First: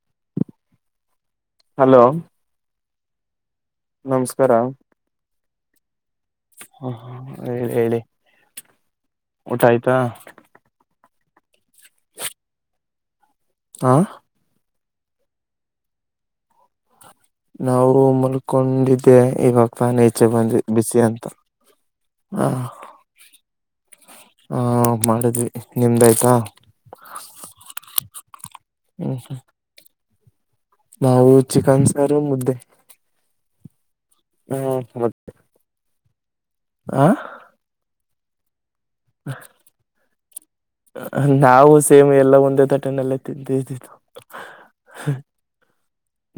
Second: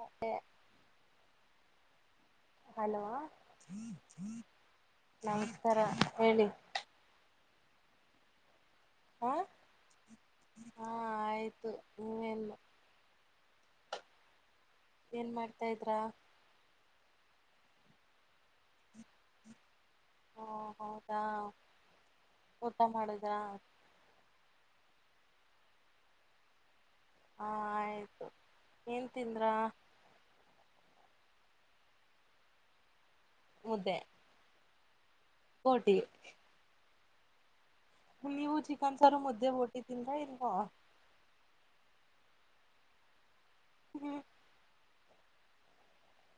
[unintelligible] Hello hello ನಮಸ್ಕಾರ ನಮಸ್ಕಾರ ಹೇಳಿ ಹಾ ಹೇಳಿ ಹ ಊಟ ಆಯ್ತಾ. ಹಾ ಆಯ್ತು ನೀವೆಲ್ಲಿ. ಆ ಏನ್ ಮಾಡ್ತಾ ಇದ್ರಾ. ನಾವು ಮಲ್ಕೊಂಡಿದ್ ದೆ ಇವಾಗ ತಾನೇ ಈಚೆ ಹ ಬಂದ್ವಿ ಬಿಸಿ ಹೌದಾ ಅಂತ ಹ ಊಟ ಮಾಡುದ್ರಾ ಆ ಮಾಡಿದ್ವಿ ನಿಮ್ದು ಆಯ್ತಾ ಹಾ ಆಯ್ತು ಏನ್ ಹ್ಮ ತಿಂದ್ರ ನಾವು ಚಿಕನ್ ಸಾರು ಮುದ್ದೆ. ಮುದ್ದೆ ಹ್ಮ್ ಮ್ ಕೋಟಿ ಆ ನೀವು ಚಿಕನ್ ಸಾರು ಮುದ್ದೆ ಓಟ್ಟಿದೀಲ್ಲ ಇಲ್ವೋ ನಾವು ಸೇಮ್ ಎಲ್ಲಾ ಒಂದೇ ತಟ್ಟೆನಲ್ಲೆ ತಿಂತಿದ್ದಿದ್ದು. ಹ್ಮ್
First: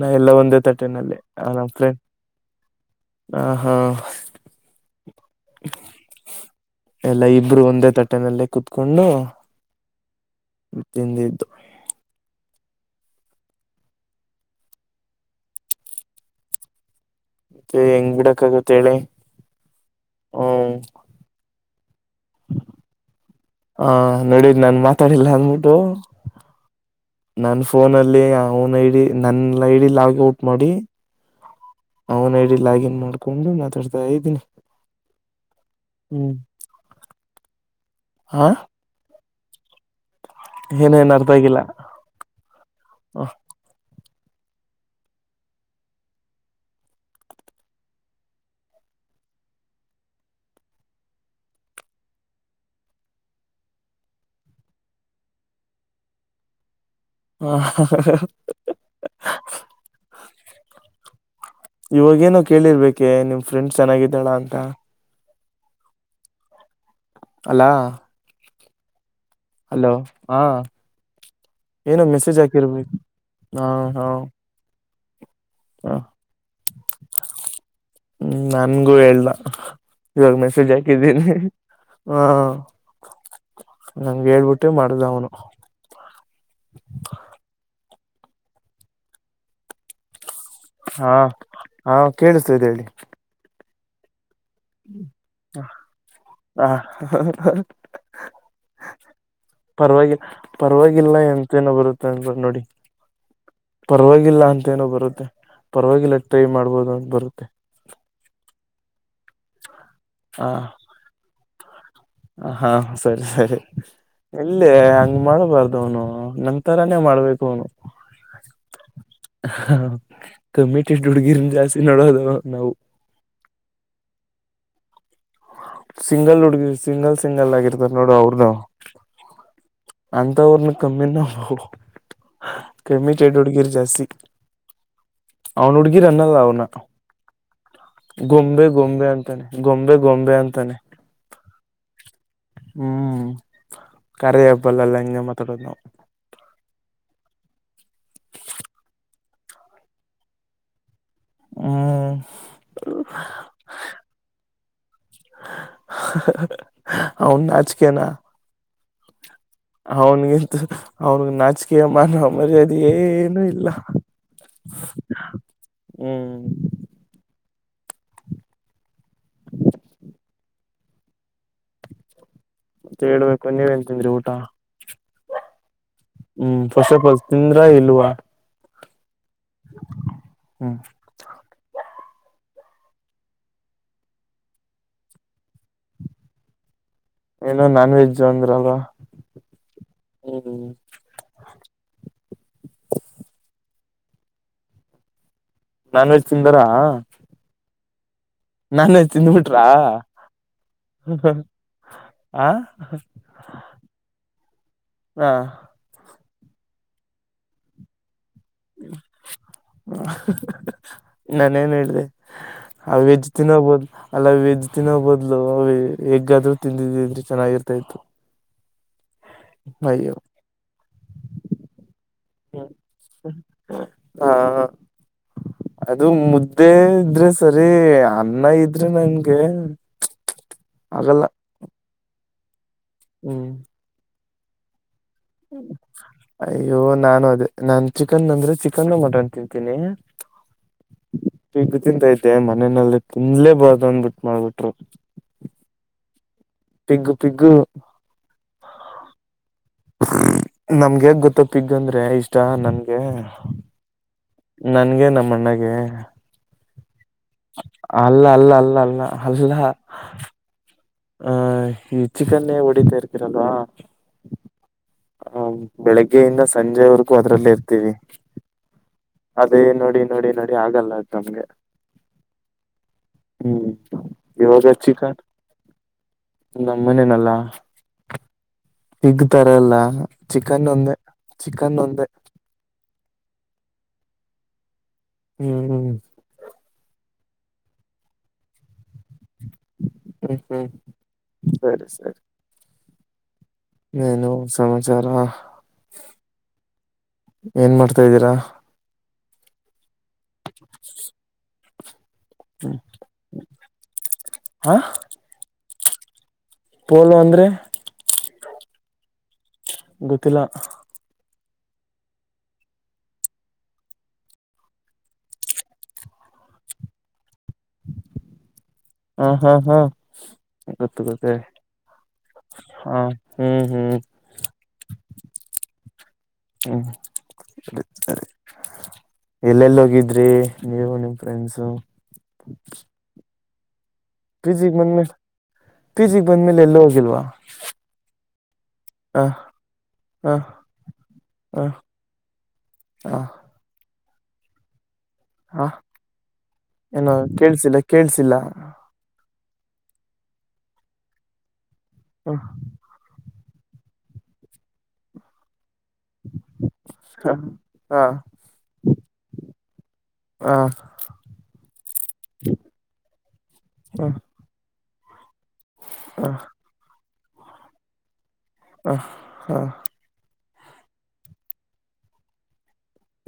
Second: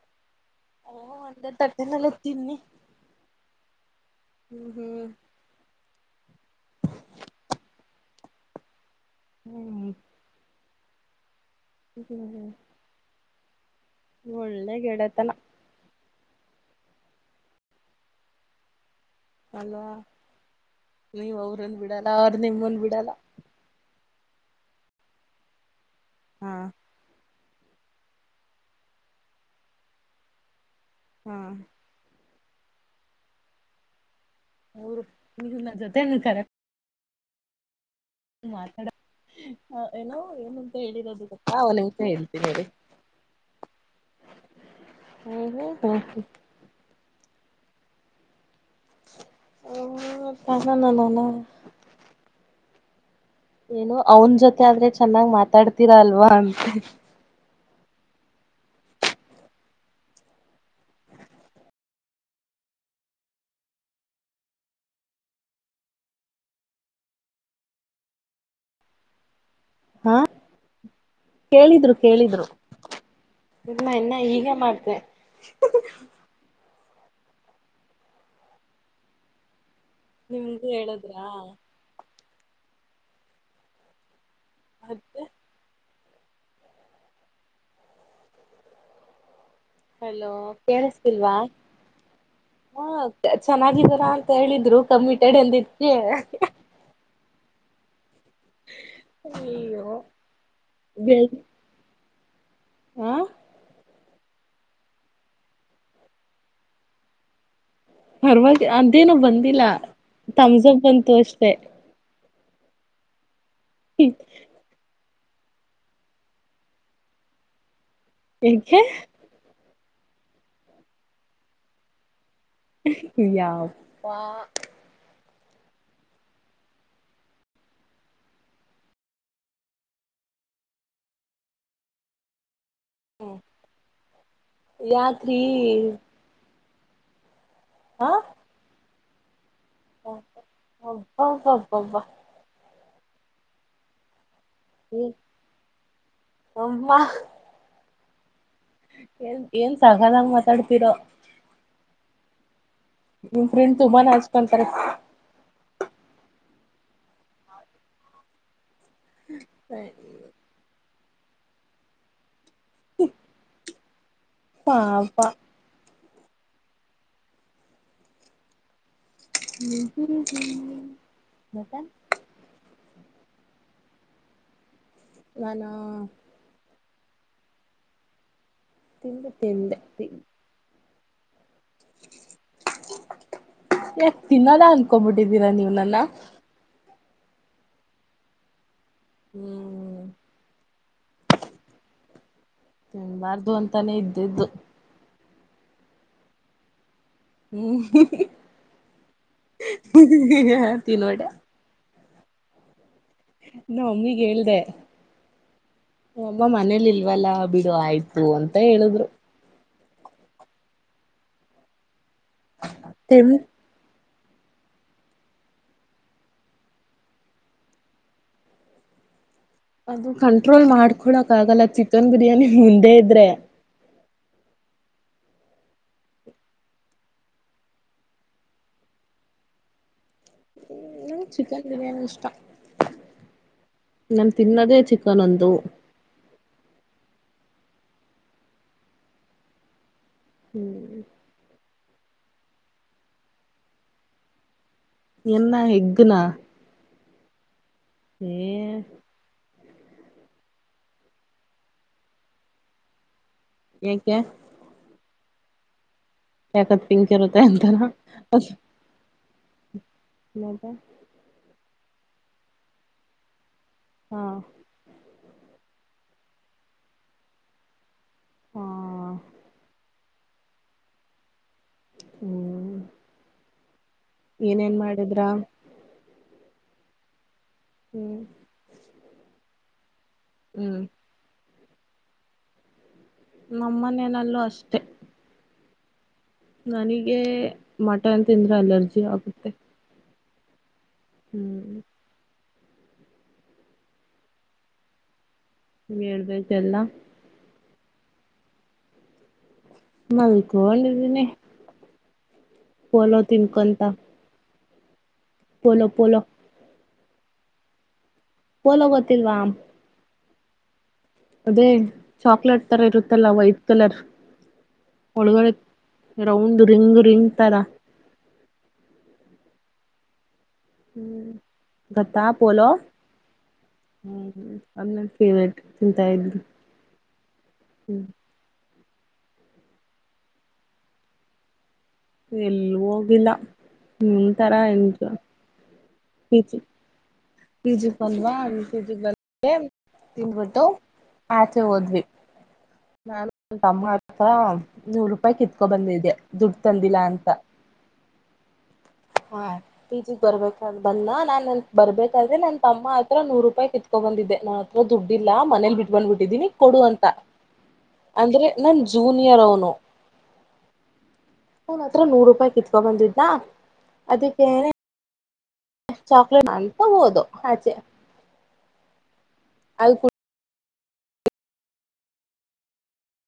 ನಾವ್ ಎಲ್ಲಾ ಒಂದೇ ತಟ್ಟ್ ಟೆನಲ್ಲೆ ಒಂದೇ ನಮ್ ಫ್ರೆಂಡ್ ತಟ್ಟೆನಲ್ಲ ತಿನ್ನಿ ಆ ಹಾ ಹ್ಮ್ ಹ್ಮ್ ಎಲ್ಲಾ ಇಬ್ರು ಒಂದೇ ತಟ್ಟೆನಲ್ಲೇ ಕೂತ್ಕೊಂಡು ಹ್ಮ್ ತಿಂದಿದ್ದು. [unintelligible] ಒಳ್ಳೆ ಗಿಡತನ ಮತ್ತ ಹೆಂಗ್ ಬಿಡಕ್ ಆಗತ್ತ ಹೇಳಿ ಅಲ್ವಾ ಹ್ಮ್ ನೀವ ಅವ್ರಂದ ಬಿಡಲ್ಲ ಅವ್ರ ನಿಮ್ಮಂದ ಬಿಡಲ್ಲ ಹ ನೋಡಿದ ನಾನ್ ಮಾತಾಡಿಿಲ್ಲ ಅಂದಬಿಟ್ಟು ಹಾ ನನ್ ಫೋನಲ್ಲಿ ಓನ್ ಐಡಿ ನನ್ ಐಡಿ ಲಾಗ್ ಔಟ್ ಮಾಡಿ ಹಾ ಅವನು ಐ ಡಿ ಲಾಗಿನ್ ಮಾಡ್ಕೊಂಡು ಮಾತಾಡ್ತಾ ಇದ್ದೀನಿ ಅವರು ನಿಮ್ಮ ಜೊತೆ ನಿ ಕಾರೆ ಹಾ ಮಾತಾಡ ಹ ಏನೋ ಏನುಂತ ಏನೇನ್ ಹೇಳಿರೋದು ಅರ್ಥ ಗೊತ್ತಾ ಆಗಿಲ್ಲ ಅವನು [unintelligible] [inaudible] [unintelligible] [inaudible] ಏನು ಅವನ್ ಜೊತೆ ಆದ್ರೆ ಚೆನ್ನಾಗ್ ಮಾತಾಡ್ತೀರಾ ಅಲ್ವಾ ಅಂತ ಹಾ [unintelligible] ಇವಾಗೇಏನೋ ಕೇಳಿರ್ಬೇಕೆ ನಿಮ್ ಫ್ರೆಂಡ್ಸ್ ಚೆನ್ನಾಗಿದ್ದಾಳಾ ಅಂತ ಅಲಾ ಹಲೋ ಹ ಹಾ ಕೇಳಿದ್ರು ಏನೋ ಮೆಸೇಜ್ ಕೇಳಿದ್ರು ಹಾಕಿರ್ಬೇಕು ಹಾ ಇಲ್ಲ ಹಾ ಇನ್ನ ಈಗ ಮಾಡ್ತೆ ಹ್ಮ ನನ್ಗೂ ಹೇಳ್ದ ಇವಾಗ ನಿಮ್ಗೂ ಮೆಸೇಜ್ ಹಾಕಿದ್ದೀನಿ ಹೇಳದ್ರಾ ಹಾ ನಂಗ ಹೇಳ್ಬಿಟ್ಟೆ ಮಾಡ್ದ ಮತ್ತೆ ಅವನು ಹಲೋ ಹಾ ಕೇಳಿಸತಿಲ್ವಾ ಹಾ ಕೇಳಿಸ್ತಾದೆ ಹೇಳಿ ಹ ಚೆನ್ನಾಗಿದ್ದಾರಾ ಅಂತ ಹೇಳ ರು ಕಮಿಟೆಡ್ ಅಂದಿತ್ತು [unintelligible] ಹಾ [unintelligible] ಅಯ್ಯೋ ಪರವಾಗಿ ಪರವಾಗಿಲ್ಲ ಎಂತೇನೋ ಬರುತ್ತೆ ಅಂತ ನೋಡಿ ಹ್ಮ್ ಪರವಾಗಿಲ್ಲ ಅಂತೇನೋ ಬರುತ್ತೆ ಪರವಾಗಿಲ್ಲ ಟ್ರೈ ಮಾಡ್ಬೋದು ಅಂತ ಬರುತ್ತೆ ಪರವಾಗಿ ಅದೇನು ಬಂದಿಲ್ಲ ತಮಸಪ್ ಹ ಬಂತು ಅಷ್ಟೆ ಹಾ ಹ ಸರಿ ಸರಿ ಇಲ್ಲೇ ಹಂಗ ಮಾಡಬಾರ್ದ ಅವ್ನು ಹ ನಂತರನೇ ಮಾಡ್ಬೇಕು ಅವನು ಯಾಕೆ ಕಮಿಟ್ ಹುಡ್ಗಿರಿನ ಜಾಸ್ತಿ ನೋಡೋದು ನಾವು ಯಪ್ಪಾ ಸಿಂಗಲ್ ಹುಡ್ಗಿ ಸಿಂಗಲ್ ಸಿಂಗಲ್ ಆಗಿರ್ತಾರ್ ನೋಡು ಅವ್ರದ ಅಂತವ್ರನ ಕಮ್ಮಿ ನ ಕಮ್ಮಿ ಚಡ ಹುಡ್ಗಿರ್ ಜಾಸ್ತಿ ಯಾಕೆ ರಿ ಅವ್ನು ಹುಡುಗಿ ಅನ್ನಲ್ಲ ಅವನು ಹಾ ಗೊಂಬೆ ಗೊಂಬೆ ಅಂತಾನೆ ಗೊಂಬೆ ಗೊಂಬೆ ಅಂತಾನೆ ಹಬ ಹಬ [unintelligible] ಹ್ಮ್ ಕಾರ್ಯ ಹಬ್ಬಲ್ಲೆಲ್ಲ ಹಿಂಗೆ ಮಾತಾಡೋದು್ ನಾವು ಹಮ್ಮ ಏನ್ ಏನ್ ಸಾಗದಂಗ ಮಾತಾಡ್ತಿೀರೋ ಹ್ಮ್ ನಿಮ್ ಫ್ರೆಂಡ್ ತುಂಬಾ ನಾಚ್ಕೋನ್ತಾರೆ ಅವ್ನ್ಗ್ ನಚ್ಕೆನಾ. ಹ್ಮ್ ಅವ್ನ್ಗೆಂತ ಅದು, ಅವ್ನ್ಗ್ ನಾಚ್ಕೆ ಮಾನ ಮರ್ಯಾದೆ ಏನು ಇಲ್ಲ. ಪಾಪಾ ಹ್ಮ್ ಹ್ಮ್ ಹ್ಮ್ ಹ್ಮು ಮತ್ತೆ ಮತ್ತೆೇಳ್ಬೇಕು ನೀವೇನ್ ತಿಂದ್ರಿ ಊಟ? ನಾನಾ ಹ್ಮ್ ಫಸ್ಟಫಾಲ್ ತಿಂದ್ರ ಇಲ್ವಾ ತಿಂದೆ ತಿಂದೆ ತಿನ್ ಹ್ಮ್ ಯಾಕ್ ತಿನ್ನಲ್ಲ ಅನ್ಕೊಬಿಟ್ಟಿದ್ದೀರಾ ನೀವ್ ನನ್ನ. ಏನೊ ನಾನ್ ವೆಜ್ಜು ಅಂದ್ರಲ್ವ ಹ್ಮ್ ಹ್ಮ ತಿನ್ಬಾರ್ದು ಅಂತಾನೇ ಇದ್ದಿದ್ದು ನಾನ್ ವೆಜ್ ತಿಂದಿರಾ. ಹ್ಮ್ ನಾನ್ ವೆಜ್ ತಿನ್ಬಿಟ್ರಾ, ತಿನ್ವಡ ಆಹ್ ನಮಮ್ಮಿಗ್ ಹೇಳ್ದೆ ಹಾ ಅಮ್ಮ ಮನೇಲ್ ಇಲ್ವಲ್ಲ ಬಿಡು ಆಯ್ತು ಅಂತ ಹೇಳಿದ್ರು. ನಾನೇನ್ ಹೇಳ್ಳಿ, ಆ ವೆಜ್ಜ್ ತೆಮ್ ತಿನ್ನೊಬೊದ್ ಅಲ್ಲ ವೆಜ್ ತಿನ್ನೋ ಬೊದ್ಲು, ಹೆಗ್ಗಾದ್ರೂ ತಿಂದಿದಿದ್ರೆ ಚೆನ್ನಾಗಿರ್ತಾ ಇತ್ತು ಅದು ಅಯ್ಯೋ ಕಂಟ್ರೋಲ್ ಮಾಡ್ಕೊಳಕ್ ಆಗಲ್ಲ ಚಿಕನ್ ಬಿರ್ಯಾನಿ ಮುಂದೆ ಇದ್ರೆ ಹಾ ಅದು ಮುದ್ದೆ ಇದ್ರೆ ಸರಿ, ಅನ್ನ ಇದ್ರೆ ನಂಗೆ ಹಾಗಲ್ಲ. ನಂಗೆ ಚಿಕನ್ ಬಿರಿಯಾನಿ ಇಷ್ಟ ಹ್ಮ್ ನಾನ್ ತಿನ್ನೊದೇ ಚಿಕನ್ ಒಂದು. ಅಯ್ಯೋ ನಾನು ಅದೇ, ನಾನ್ ಚಿಕನ್ ಅಂದ್ರೆ ಚಿಕನ್ನು ಮಟನ್ ತಿಂತೀನಿ. ಹ್ಮ್ ಪಿಗ್ ತಿಂತ ಇದ್ದೆ ಮನೆನಲ್ಲಿ ತಿನ್ಲೇಬಾರ್ದು ಅನ್ಬಿಟ್ ಮಾಡ್ಬಿಟ್ರು ಏನ್ನ ಹೆಗ್ಗ್ ನಾ? ಪಿಗ್ಗ್ ಪಿಗ್ಗು ಏ ನಮ್ಗೆಗ್ ಗೊತ್ತ ಪ್ಪಿಗಂದ್ರೆ ಇಷ್ಟ ನನ್ಗೆ. ಏಕ್ಕೆ ನನ್ಗೆ ನಮ್ಮಣ್ಣಗೆ ಯಾಕದ್ ಪಿಂಕ್ ಇರುತ್ತೆ ಅಂತಾನ ಅಲ್ಲ ಅಲ್ಲ ಅಲ್ಲ ಅಲ್ಲ ಅಲ್ಲಾ ಮತ್ತೆ ಆಹ ಈ ಚಿಕನ್ನೇ ಹೊಡಿತಾ ಇರ್ತಿರಲ್ವಾ. ಹಾ ಹ ಬೆಳಿಗ್ಗೆಯಿಂದ ಸಂಜೆವರೆಗೂ ಅದ್ರಲ್ಲೇ ಇರ್ತೀವಿ. ಹಾ ಅದೇ ನೋಡಿ ನೋಡಿ ನೋಡಿ ಆಗಲ್ಲ ಅದು ನಮಗೆ. ಹ್ಮ್ ಹ್ಮ್ ಇವಾಗ ಏನೇನ್ ಚಿಕನ್ ಮಾಡಿದ್ರ ನಮ್ಮ ಮನೇನಲ್ಲಾ. ಹ್ಮ್ ಪೀಗ್ ತರಲ್ಲ ಚಿಕನ್ ಹ್ಮ್ ಒಂದೇ ಚಿಕನ್ ಒಂದೇ. ನಮ್ಮ ಮನೆನಲ್ಲೂ ಅಷ್ಟೇ. ಹ್ಮ್ ಹ್ಮ್ ನನಗೆ ಮಟನ್ ತಿಂದ್ರೆ ಅಲರ್ಜಿ ಆಗುತ್ತೆ. ಹ್ಮ್ ಹ್ಮ್ ಹ್ಮ್ ಸರಿ ಸರಿ ಇನ್ನೇನು ಸಮಾಚಾರ. ಹೇಳ್ಬೇಕು ಎಲ್ಲಾ ಏನ್ ಮಾಡ್ತಾ ಇದ್ದೀರಾ. ಮಲ್ಕಕೊಂಡಿದ್ದೀನಿ ಪೋಲೋ ತಿನ್ಕೊಂತ. ಹಾ ಪೋಲೋ ಪೋಲೋ ಪೋಲೋ ಅಂದ್ರೆ ಪೋಲೋ ಗೊತ್ತಿಲ್ವಾ. ಗೊತ್ತಿಲ್ಲ ಅದೇ ಚಾಕ್ಲೇಟ್ ತರ ಇರುತ್ತಲ್ಲ ವೈಟ್ ಕಲರ್ ಒಳಗಡೆ ರೌಂಡ್ ರಿಂಗ್ ರಿಂಗ್ ತರ ಹಾ ಹಾ ಹಾ ಗೊತ್ತು ಗೊತ್ತ ಗೊತ್ತಾ ಪೋಲೋ. ಹಾ ಹ್ಮ್ ಹ್ಮ್ ಅದು ನಾನ್ ಪೇವ್ರೇಟ್ ತಿಂತಾ ಇದ್ದನಿ. ಹ್ಮ್ ಸರಿ ಸರಿ ಎಲ್ಲೆಲ್ಲಿ ಹೋಗಿದ್ರಿ ನೀವು ನಿಮ್ ಫ್ರೆಂಡ್ಸು. ಎಲ್ಲೂ ಹೋಗಿಲ್ಲ ನಿ ತರ ಎಂಜ್ ಪಿ ಜಿ ಗೆ ಬಂದ್ಮೇಲೆ ಎಲ್ಲೂ ಹೋಗಿಲ್ವಾ. ಪಿ ಜಿ ಗೆ ಬಂದ್ವಾ ಪಿ ಜಿ ಹ ಬಂದ್ಬಿಟ್ಟು ಹ ತಿನ್ಬಿಟ್ಟು ಹ ಆಚೆ ಹೋದ್ವಿ ಹ ನಾನು ತಮ್ಮ ಹತ್ರ ನೂರು ರೂಪಾಯಿ ಹ ಕಿತ್ಕೊ ಬಂದಿದೆ ದುಡ್ಡು ತಂದಿಲ್ಲಾ ಅಂತ. ಕೇಳಸಿಲ್ಲ. ಹಾ ಪಿ ಜಿ ಗ್ ಬರಬೇಕಂತ ಬನ್ನ ನಾನು ನನ್ ಹ ಬರಬೇಕಾದ್ರೆ ನನ್ ತಮ್ಮ ಹತ್ರ ನೂರು ರೂಪಾಯಿ ಕಿತ್ಕೊ ಬಂದಿದ್ದೆ ನನ್ ಹತ್ರ ದುಡ್ಡು ಇಲ್ಲ ಮನೇಲಿ ಬಿಟ್ ಬಂದ್ ಬಿಟ್ಟಿದ್ದೀನಿ ಕೊಡು ಅಂತ ಹ ಹಾ ಅಂದ್ರೆ ನನ್ ಜೂನಿಯರ್ ಅವನು. ಹ ಅವನ್ ಹತ್ರ ನೂರು ರೂಪಾಯಿ ಕಿತ್ಕೊ ಬಂದಿದ್ದನ್ನ ಅದಿಕ್ಕೆ ಹ ಚಾಕ್ಲೇಟ್ ಅಔತಾ ಹೋದು ಆಚೆ ಹ ಹ [unintelligible]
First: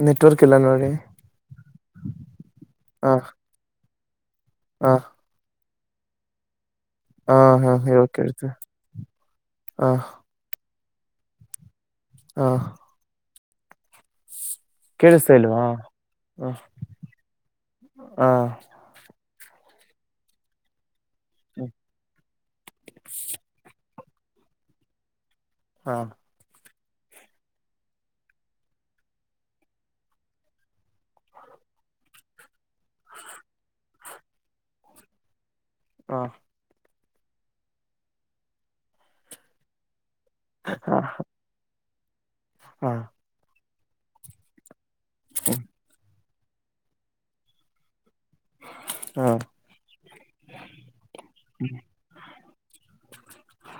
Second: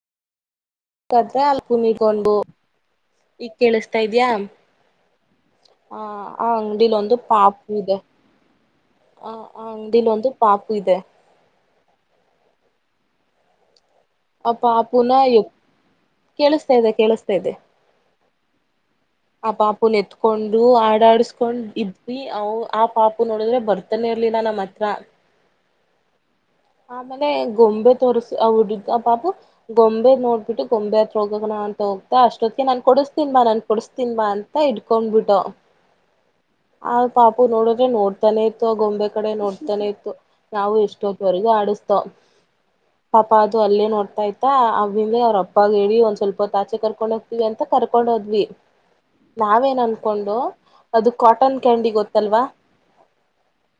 ನೆಟ್ವರ್ಕ್ ಇಲ್ಲ ನೋಡಿ. [unintelligible] ಈಗ ಕೇಳಸ್ತಾ ಇದ್ಯಾ? ಹಾ ಹ ಆ ಅಂಗಡಿಲ್ ಒಂದು ಹ ಪಾಪು ಹಾ ಇದೆ ಇವಾಗ ಕೇಳ್ತ ಆ ಆ ಹ ಅಂಗಡಿಲ್ ಒಂದು ಪಾಪು ಇದೆ. ಹಾ ಆ ಪಪೂನ್ ಕೇಳಿಸ್ತಾ ಏ ಪುನಃ ಇಲ್ವಾ ಹ ಕೇಳಿಸ್ತಾ ಇದೆ ಕೇಳಿಸ್ತಾ ಇದೆ. ಹಾ ಆ ಪಾಪು ನ ಎತ್ಕೊಂಡು ಆಡಾಡ್ಸಕೊಂಡ್ ಇದ್ವಿ ಅ ಆ ಪಾಪು ನೋಡಿದ್ರೆ ಬರ್ತ ತಾನೆ ಇರ್ಲಿಲ್ಲ ನಮ್ಮ ಹತ್ರ. ಹಾ ಆಮೇಲೆ ಗೊಂಬೆ ತೋರಿಸಿ ಆವ್ ಆ ಹುಡ್ ಆ ಪಾಪೂ ಬೊಂಬೆ ನೋಡ್ಬಿಟ್ಟು ಗೊಂಬೆ ಹತ್ರ ಹೋಗಣ ಅಂತ ಹೋಗ್ತಾ ಅಷ್ಟೊತ್ತಿಗೆ ನಾನ್ ಕೊಡಸ್ತೀನ್ ಬಾ ನಾನ್ ಕೊಡಸ್ ಕೊಡಿಸ್ತೀನಿ ಬಾ ಅಂತ ಇಟ್ಕೊಂಡ್ಬಿಟ್ಟೊ ಹಾ ಆ ಪಾಪು ನೋಡಿದ್ರೆ ನೋಡ್ತಾನೆ ಇತ್ತು ಆ ಗೊಂಬೆ ಕಡೆ ನೋಡ್ತಾನೆ ಇತ್ತು. ನಾವು ಹಾ ಎಷ್ಟೊತ್ತವರೆಗೂ ಆಡಸ್ತೋ ಹಾ ಪಾಪಾ ಅದು ಅಲ್ಲೇ ನೋಡ್ತಾ ಇತ್ತಾ ಅವ ಹಿಂದೆ ಅವ್ರ ಅಪ್ಪಾಗ ಹೇಳಿ ಒಂದ್ ಸ್ವಲ್ಪ ತ್ತ ಆಚೆ ಕರ್ಕೊಂಡ ಹೋಗ್ತತಿವಿ ಅಂತ ಕರ್ಕೊಂಡ ಹೋದ್ವಿ. ಹಾ ನಾವೇನ್ ಅನ್ಕೊಂಡು ಅದು ಕಾಟನ್ ಕ್ಯಾಂಡಿ ಗೊತ್ತಲ್ವಾ?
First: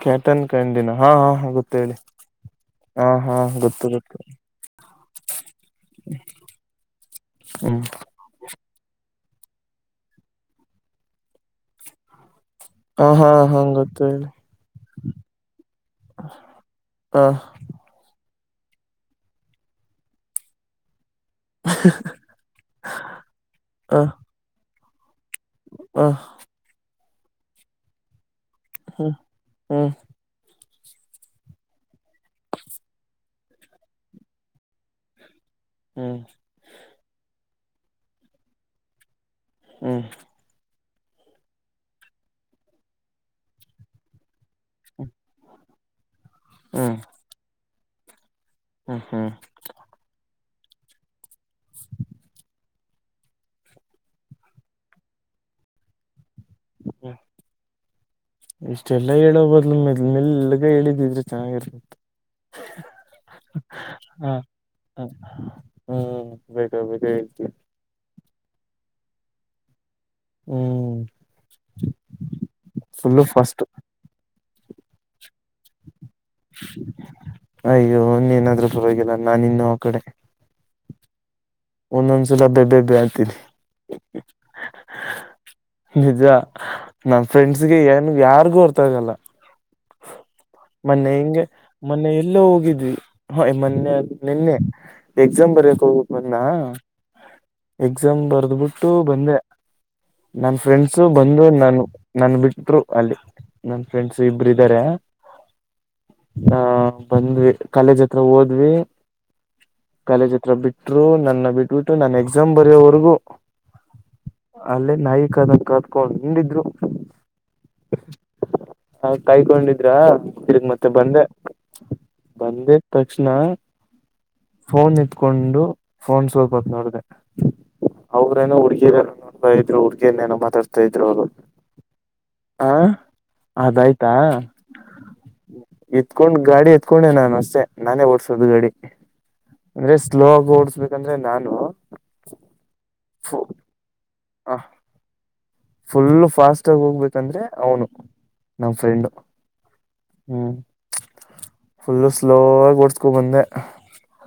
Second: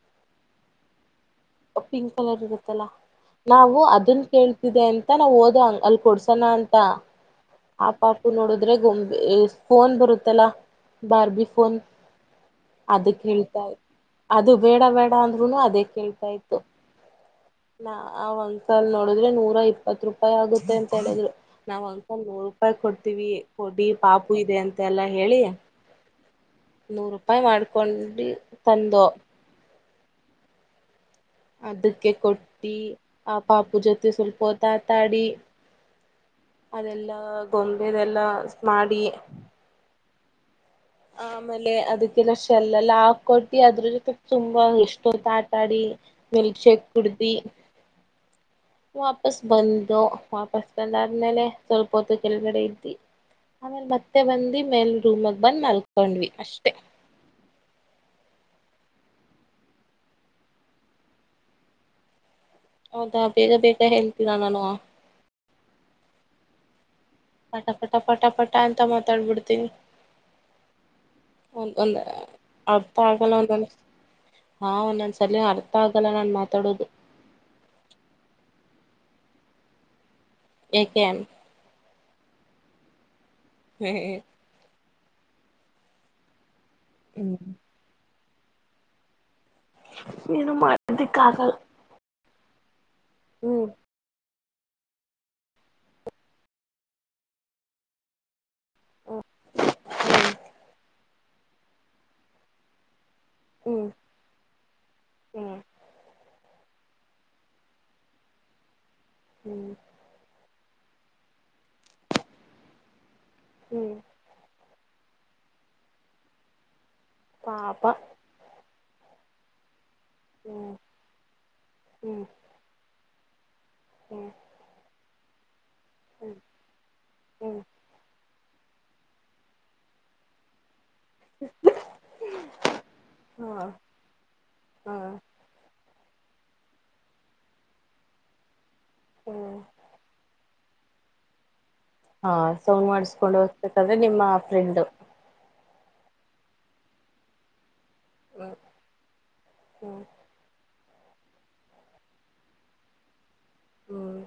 ಕ್ಯಾಟನ್ ಕ್ಯಾಂಡಿನಾ ಹಾ ಹಾ ಹಾ ಗೊತ್ತು ಹೇಳಿ ಪಿಂಕ್ ಕಲರ್ ಇರತ್ತಲ್ಲಾ? ಹಾ ಹಾ ನಾವು ಗೊತ್ತು ಗೊತ್ತು ಅದನ್ ಕೇಳ್ತಿದೆ ಅಂತ ನಾವು ಹೋದೆ ಅಲ್ ಕೊಡ್ಸೋಣ ಅಂತಾ ಹ್ಮ ಆಪಾಪು ನೋಡುದ್ರೆ ಗೊಂಬೆ ಫೋನ್ ಬರುತ್ತಲ್ಲ ಬಾರ್ಬಿ ಫೋನ್ ಹಾ ಅದ ಹಾ ಹಾ ಕೇಳ್ತಾ ಗೊತ್ತು ಹೇಳಿ ಅದು ಬೇಡ ಬೇಡ ಅಂದ್ರುನು ಅದೇ ಕೇಳ್ತಾ ಇತ್ತು. ಹಾ ನಾ ಒಂದ್ಸಲ್ ನೋಡಿದ್ರೆ ನೂರ ಇಪ್ಪತ್ ರೂಪಾಯಿ ಆಗುತ್ತೆ ಅಂತ ಹೇಳಿದ್ರು. ನಾವ್ ಅಕಂದ್ ನೂರು ರೂಪಾಯಿ ಕೊಡ್ತೀವಿ ಕೊಡಿ ಹ ಪಾಪು ಇದೆ ಅಂತೆ ಎಲ್ಲಾ ಹೇಳಿ ಹ ನೂರ ರೂಪಾಯಿ ಮಾಡ್ಕೊಂಡಿ ತಂದೋ ಹ್ಮ ಹ್ಮ ಅದಕ್ಕೆ ಕೊಟ್ಟಿ ಆ ಪಾಪು ಜೊತೆ ಸ್ವಲ್ಪ ಹೊತ್ತ ಆಟಾಡಿ ಹ್ಮ್ ಅದೆಲ್ಲಾ ಗೊಂಬೇದೆಲ್ಲ ಸ ಮಾಡಿ ಹ್ಮ್ ಆ ಆಮೇಲೆ ಅದಕ್ಕೆಲ್ಲ ಶೆಲ್ ಎಲ್ಲಾ ಹಾಕೊಟ್ಟಿ ಅದ್ರ ಜೊತೆ ತುಂಬಾ ಎಷ್ಟೊತ್ ಆಟಾ ಆಡಿ ಮಿಲ್ಕ್ ಶೇಕ್ ಹ್ಮ್ ಕುಡ್ದೀ ಹ್ಮ್ ಹ್ಮ್ ವಾಪಸ್ ಬಂದು ವಾಪಸ್ ಬಂದ ಆದ್ಮೇಲೆ ಸ್ವಲ್ಪ ಹೊತ್ತು ಕೆಳಗಡೆ ಇದ್ದಿ ಆಮೇಲ ಮತ್ತೆ ಬಂದಿ ಮೇಲ್ ರೂಮಲ್ಲಿ ಬಂದ್ ಮಲ್ಕೊಂಡ್ವಿ ಅಷ್ಟೇ. ಹ್ಮ ಇಷ್ಟೆಲ್ಲಾ ಹೇಳೋ ಬದ್ಲು ಮೆಲ್ ಮೆಲ್ಗ ಹೇಳಿದಿದ್ರೆ ಚೆನ್ನಾಗಿರ್ ಹೌದಾ ಬೇಗ ಬೇಗ ಹೇಳ್ತೀನಾ ನಾನು? ಹ ಹ್ಮ್ ಬೇಗ ಬೇಗ ಹೇಳ್ತಿ ಟ ಪಟ ಪಟ ಪಟ ಅಂತ ಮಾತಾಡ್ಬಿಡ್ತೀನಿ. ಹ್ಮ್ ಒ ಒಂದು ಅರ್ಥ ಫುಲ್ಲು ಆಗಲ್ಲ ಫಾಸ್ಟ್ ಅಂದನ್ ಹಾ ಒನ್ ಸಲಿ ಅರ್ಥ ಆಗಲ್ಲ ನಾನ್ ಮಾತಾಡೋದು. ಅಯ್ಯೋನ್ನೇನಾದ್ರೂ ಪರವಾಗಿಲ್ಲ ನಾನು ಇನ್ನು ಆ ಕಡೆ ಯಾಕೆ. ಒಂದೊಂದ್ಸಲಿ ಅಬೇಬೇಬೆ ಅನ್ತೀ ಹೆ ನಿಜ ನನ್ ಹ್ಮ್ ಫ್ರೆಂಡ್ಸ್ಗೆ ಏನ್ ಯಾರಿಗೂ ಅರ್ಥ ಆಗಲ್ಲ. ಏನು ಮೊನ್ನೆ ಹಿಂಗೆ ಮಾಡದಕ್ಕಾಗಲ್ಲ ಮೊನ್ನೆ ಎಲ್ಲೋ ಹೋಗಿದ್ವಿ ಹ ಹ್ಮ್ ಮೊನ್ನೆ ಅ ನಿನ್ನೆ ಎಕ್ಸಾಮ್ ಬರಕ್ ಹೋಗಿಕ್ ಬಂದ್ನ ಎಕ್ಸಾಮ್ ಬರ್ದಬಿಟ್ಟು ಟು ಬಂದೆ. ನನ್ ಫ್ರೆಂಡ್ಸು ಬಂದು ನಾನು ನನ್ ಬಿಟ್ರು ಅಲ್ಲಿ ನನ್ ಹ್ಮ್ ಫ್ರೆಂಡ್ಸ ಇಬ್ಬರು ಇದ್ದಾರೆ. ಹ್ಮ್ ಹ್ಮ್ ಆಹ ಬಂದ್ವಿ ಕಾಲೇಜ್ ಹತ್ರ ಹೋದ್ವಿ. ಹ್ಮ್ ಕಾಲೇಜ್ ಹತ್ರ ಬಿಟ್ಟರು ನನ್ನ ಬಿಟ್ಬಿಟ್ಟು ನನ್ನ ಎಕ್ಸಾಮ್ ಬರೆಯೋವರೆಗೂ. ಹ್ಮ್ ಅಲ್ಲೇ ನಾಯಿ ಕದಂಗ್ ಕತ್ಕೊಂಡು ಇದ್ರೂ. ಪಾಪಾ ಹ ಕಾಯ್ಕೊಂಡಿದ್ರಾ ತಿರಗ್ ಹ್ಮ್ ಮತ್ತೆ ಬಂದೆ ಹ್ಮ್ ಬಂದೂ ತಕ್ಷಣ ಹ್ಮ್ ಪೋನ್ ಇಟ್ಕೊಂಡು ಪೋನ್ ಹ್ಮ್ ಸ್ವಲ್ಪ ಹೊತ್ತು ನೋಡ್ದೆ ಹ್ಮ್ ಅವ್ರೇನೆ ಹುಡುಗಿರ್ ನೋ ಹ ಇದ್ ಹುಡುಗಿರ್ ಏನೋ ಮಾತಾಡ್ಸಾತ್ತ ಇದ್ರು ಅವರು. ಹ ಹಾ ಅದಾಯ್ತಾ. ಹಾ ಎತ್ಕೊಂಡ್ ಗಾಡಿ ಎತ್ಕೊಂಡೆ ನಾನು ಅಸ್ಟೇ ನಾನೇ ಓಡ್ಸೋದು ಗಾಡಿ. ಹ್ಮ್ ಅಂದ್ರೆ ಸ್ಲೋ ಆಗಿ ಓಡ್ಸ್ಬೇಕಂದ್ರೆ ನಾನು ಹಾ ಸೌಂಡ್ ಮಾಡಿಸಕೊಂಡು ಹೋಗ್ತದ್ರೆ ನಿಮ್ಮ ಫ್ರೆಂಡ್ ಫುಲ್ ಫಾಸ್ಟ್ ಆಗಿ ಹೋಗ್ಬೇಕಂದ್ರೆ ಅವನು ಹ್ಮ್ ನಮ್ಮ್ ಫ್ರೆಂಡು. ಹ್ಮ್ ಹ್ಮ್ ಫುಲ್ಲು ಸ್ಲೋ ಆಗಿ ಓಡ್ಸ್ಕೊ ಬಂದೆ. ಹ್ಮ್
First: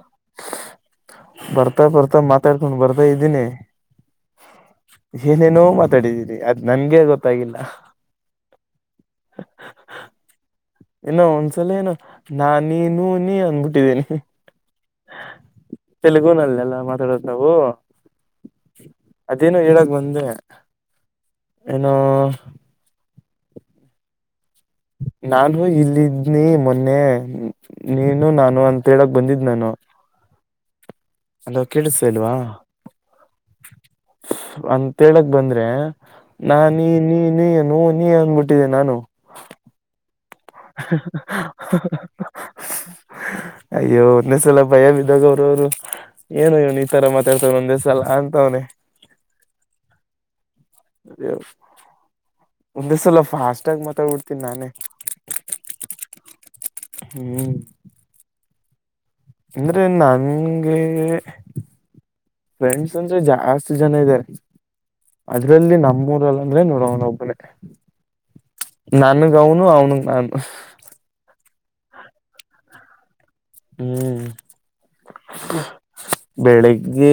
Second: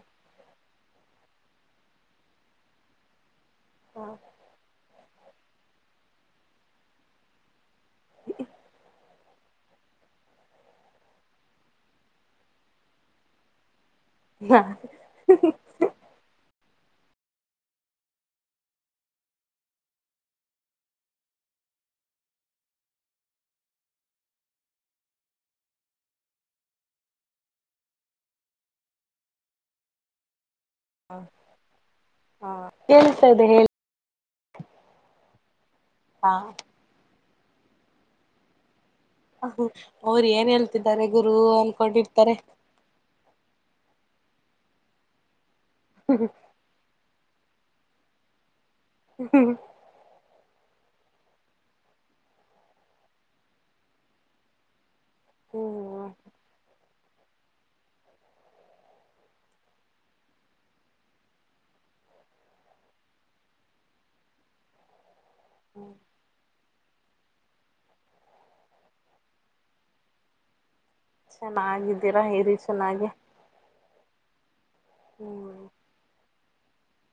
ಬರ್ತಾ ಬರ್ತಾ ಮಾತಾಡ್ಕೊಂಡು ಬರ್ತಾ ಇದ್ದೀನಿ. ಹಾ ಏನೇನೋ ಮಾತಾಡಿದೀನಿ ಅದು ನನ್ಗೆ ಗೊತ್ತಾಗಿಲ್ಲ. ಇನ್ನೂ ಒಂದ್ಸಲಿ ಏನೋ ನಾನು ನೀನು ನೀ ಅಂದುಬಿಟ್ಟಿದಿನಿ. ಹಾ ತೆಲುಗಿನಲ್ಲಿ ಅಲ್ಲ ಮಾತಾಡದು ನಾವು ಅದೇನೋ ಹೇಳಕ್ ಬಂದೆ. ಏನೋ ನಾನು ಇಲ್ಲಿ ಇದ್ನಿ ಮೊನ್ನೆ ನೀನು ನಾನು ಅಂತ ಹೇಳಕ್ ಬಂದಿದ್ ನಾನು. ಹಲೋ ಕೇಳಿಸ್ತ ಇಲ್ವಾ ಹ ಕೇಳಿಸ್ತಾ ಇದೆ ಹೇಳಿ ಅಂತ ಹೇಳೇಕೆ ಬಂದ್ರೆ ಹಾ ನಾನ್ ನೀ ನೀ ನೀ ನೀನೋ ನೀ ಅಂದಬಿಟ್ಟಿದೆ ನಾನು. ಅವರು ಏನ್ ಹೇಳ್ತಿದ್ದಾರೆ. ‌ಘ ಗುರು ಅನ್ಕೊಂಡಿರ್ತಾರೆ ಅಯ್ಯೋ ಒನ್ನೆಸಲ ಭಯ ಬಿದಾಗೆ ಅವರು ಅವರು. ಹ್ಮ್ ಏನು ಇವನು ಈ ತರ ಮಾತಾಡ್ತದೆ ಒಂದ ದಸಲ ಅಂತವನನೆ [unintelligible] ಅದೇ ಒಂದೇಸಲ ಫಾಸ್ಟ್ ಆಗಿ ಮಾತಾಡ್ಬಿಡ್ತೀನಿ ನಾನೇ ಹ್ಮ [unintelligible] [unintelligible] ಹ್ಮ್ ಅಂದ್ರೆ ನನ್ಗೆ ಫ್ರೆಂಡ್ಸ್ ಅಂದ್ರೆ ಜಾಸ್ತಿ ಜನ ಇದಾರೆ ಅದ್ರಲ್ಲಿ ನಮ್ಮೂರಲ್ಲ ನೋಡ ಅವನ ಒಬ್ಬನೇ ನನ್ಗ ಅವನು ಅವನಗ್ ನಾನು ಚೆನ್ನಾಗಿದ್ದೀರಾ ಇರಿ ಚೆನ್ನಾಗಿ ಹ್ಮ್ ಹ್ಮ್ [unintelligible] ಬೆಳಿಗ್ಗೆ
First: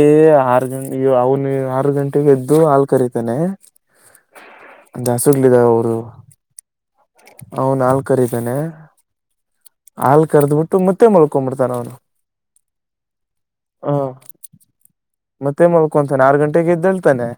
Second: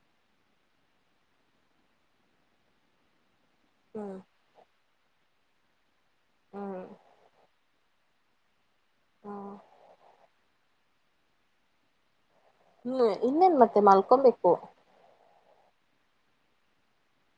ಆರು ಗಂಟೆ ಅವನು ಆರು ಗಂಟೆಗೆ ಎದ್ದು ಹಾಲ್ ಕರತಾನೆ ಹ್ಮ್ ದಾಸರಲ್ಲಿ ಅವರು ಹ್ಮ್ ಅವನು ಹಾಲ್ ಕರೀತಾನೆ ಹ್ಮ್ ಹಾಲ್ ಕರೆದ್ಬಿಟ್ಟು ಮತ್ತೆ ಮಲ್ಕೊಂಡು ಬಿಡ್ತಾನೆ ಅವನು ಹ್ಮ್ ಇನ್ನೇನ್ ಮತ್ತೆ ಹ ಮಲ್ಕೊಬೇಕು ಮತ್ತೆ ಮಲ್ಕೊಂತಾನೆ ಆರು ಗಂಟೆಗೆ ಏದ್ದೇಳ್ತಾನೆ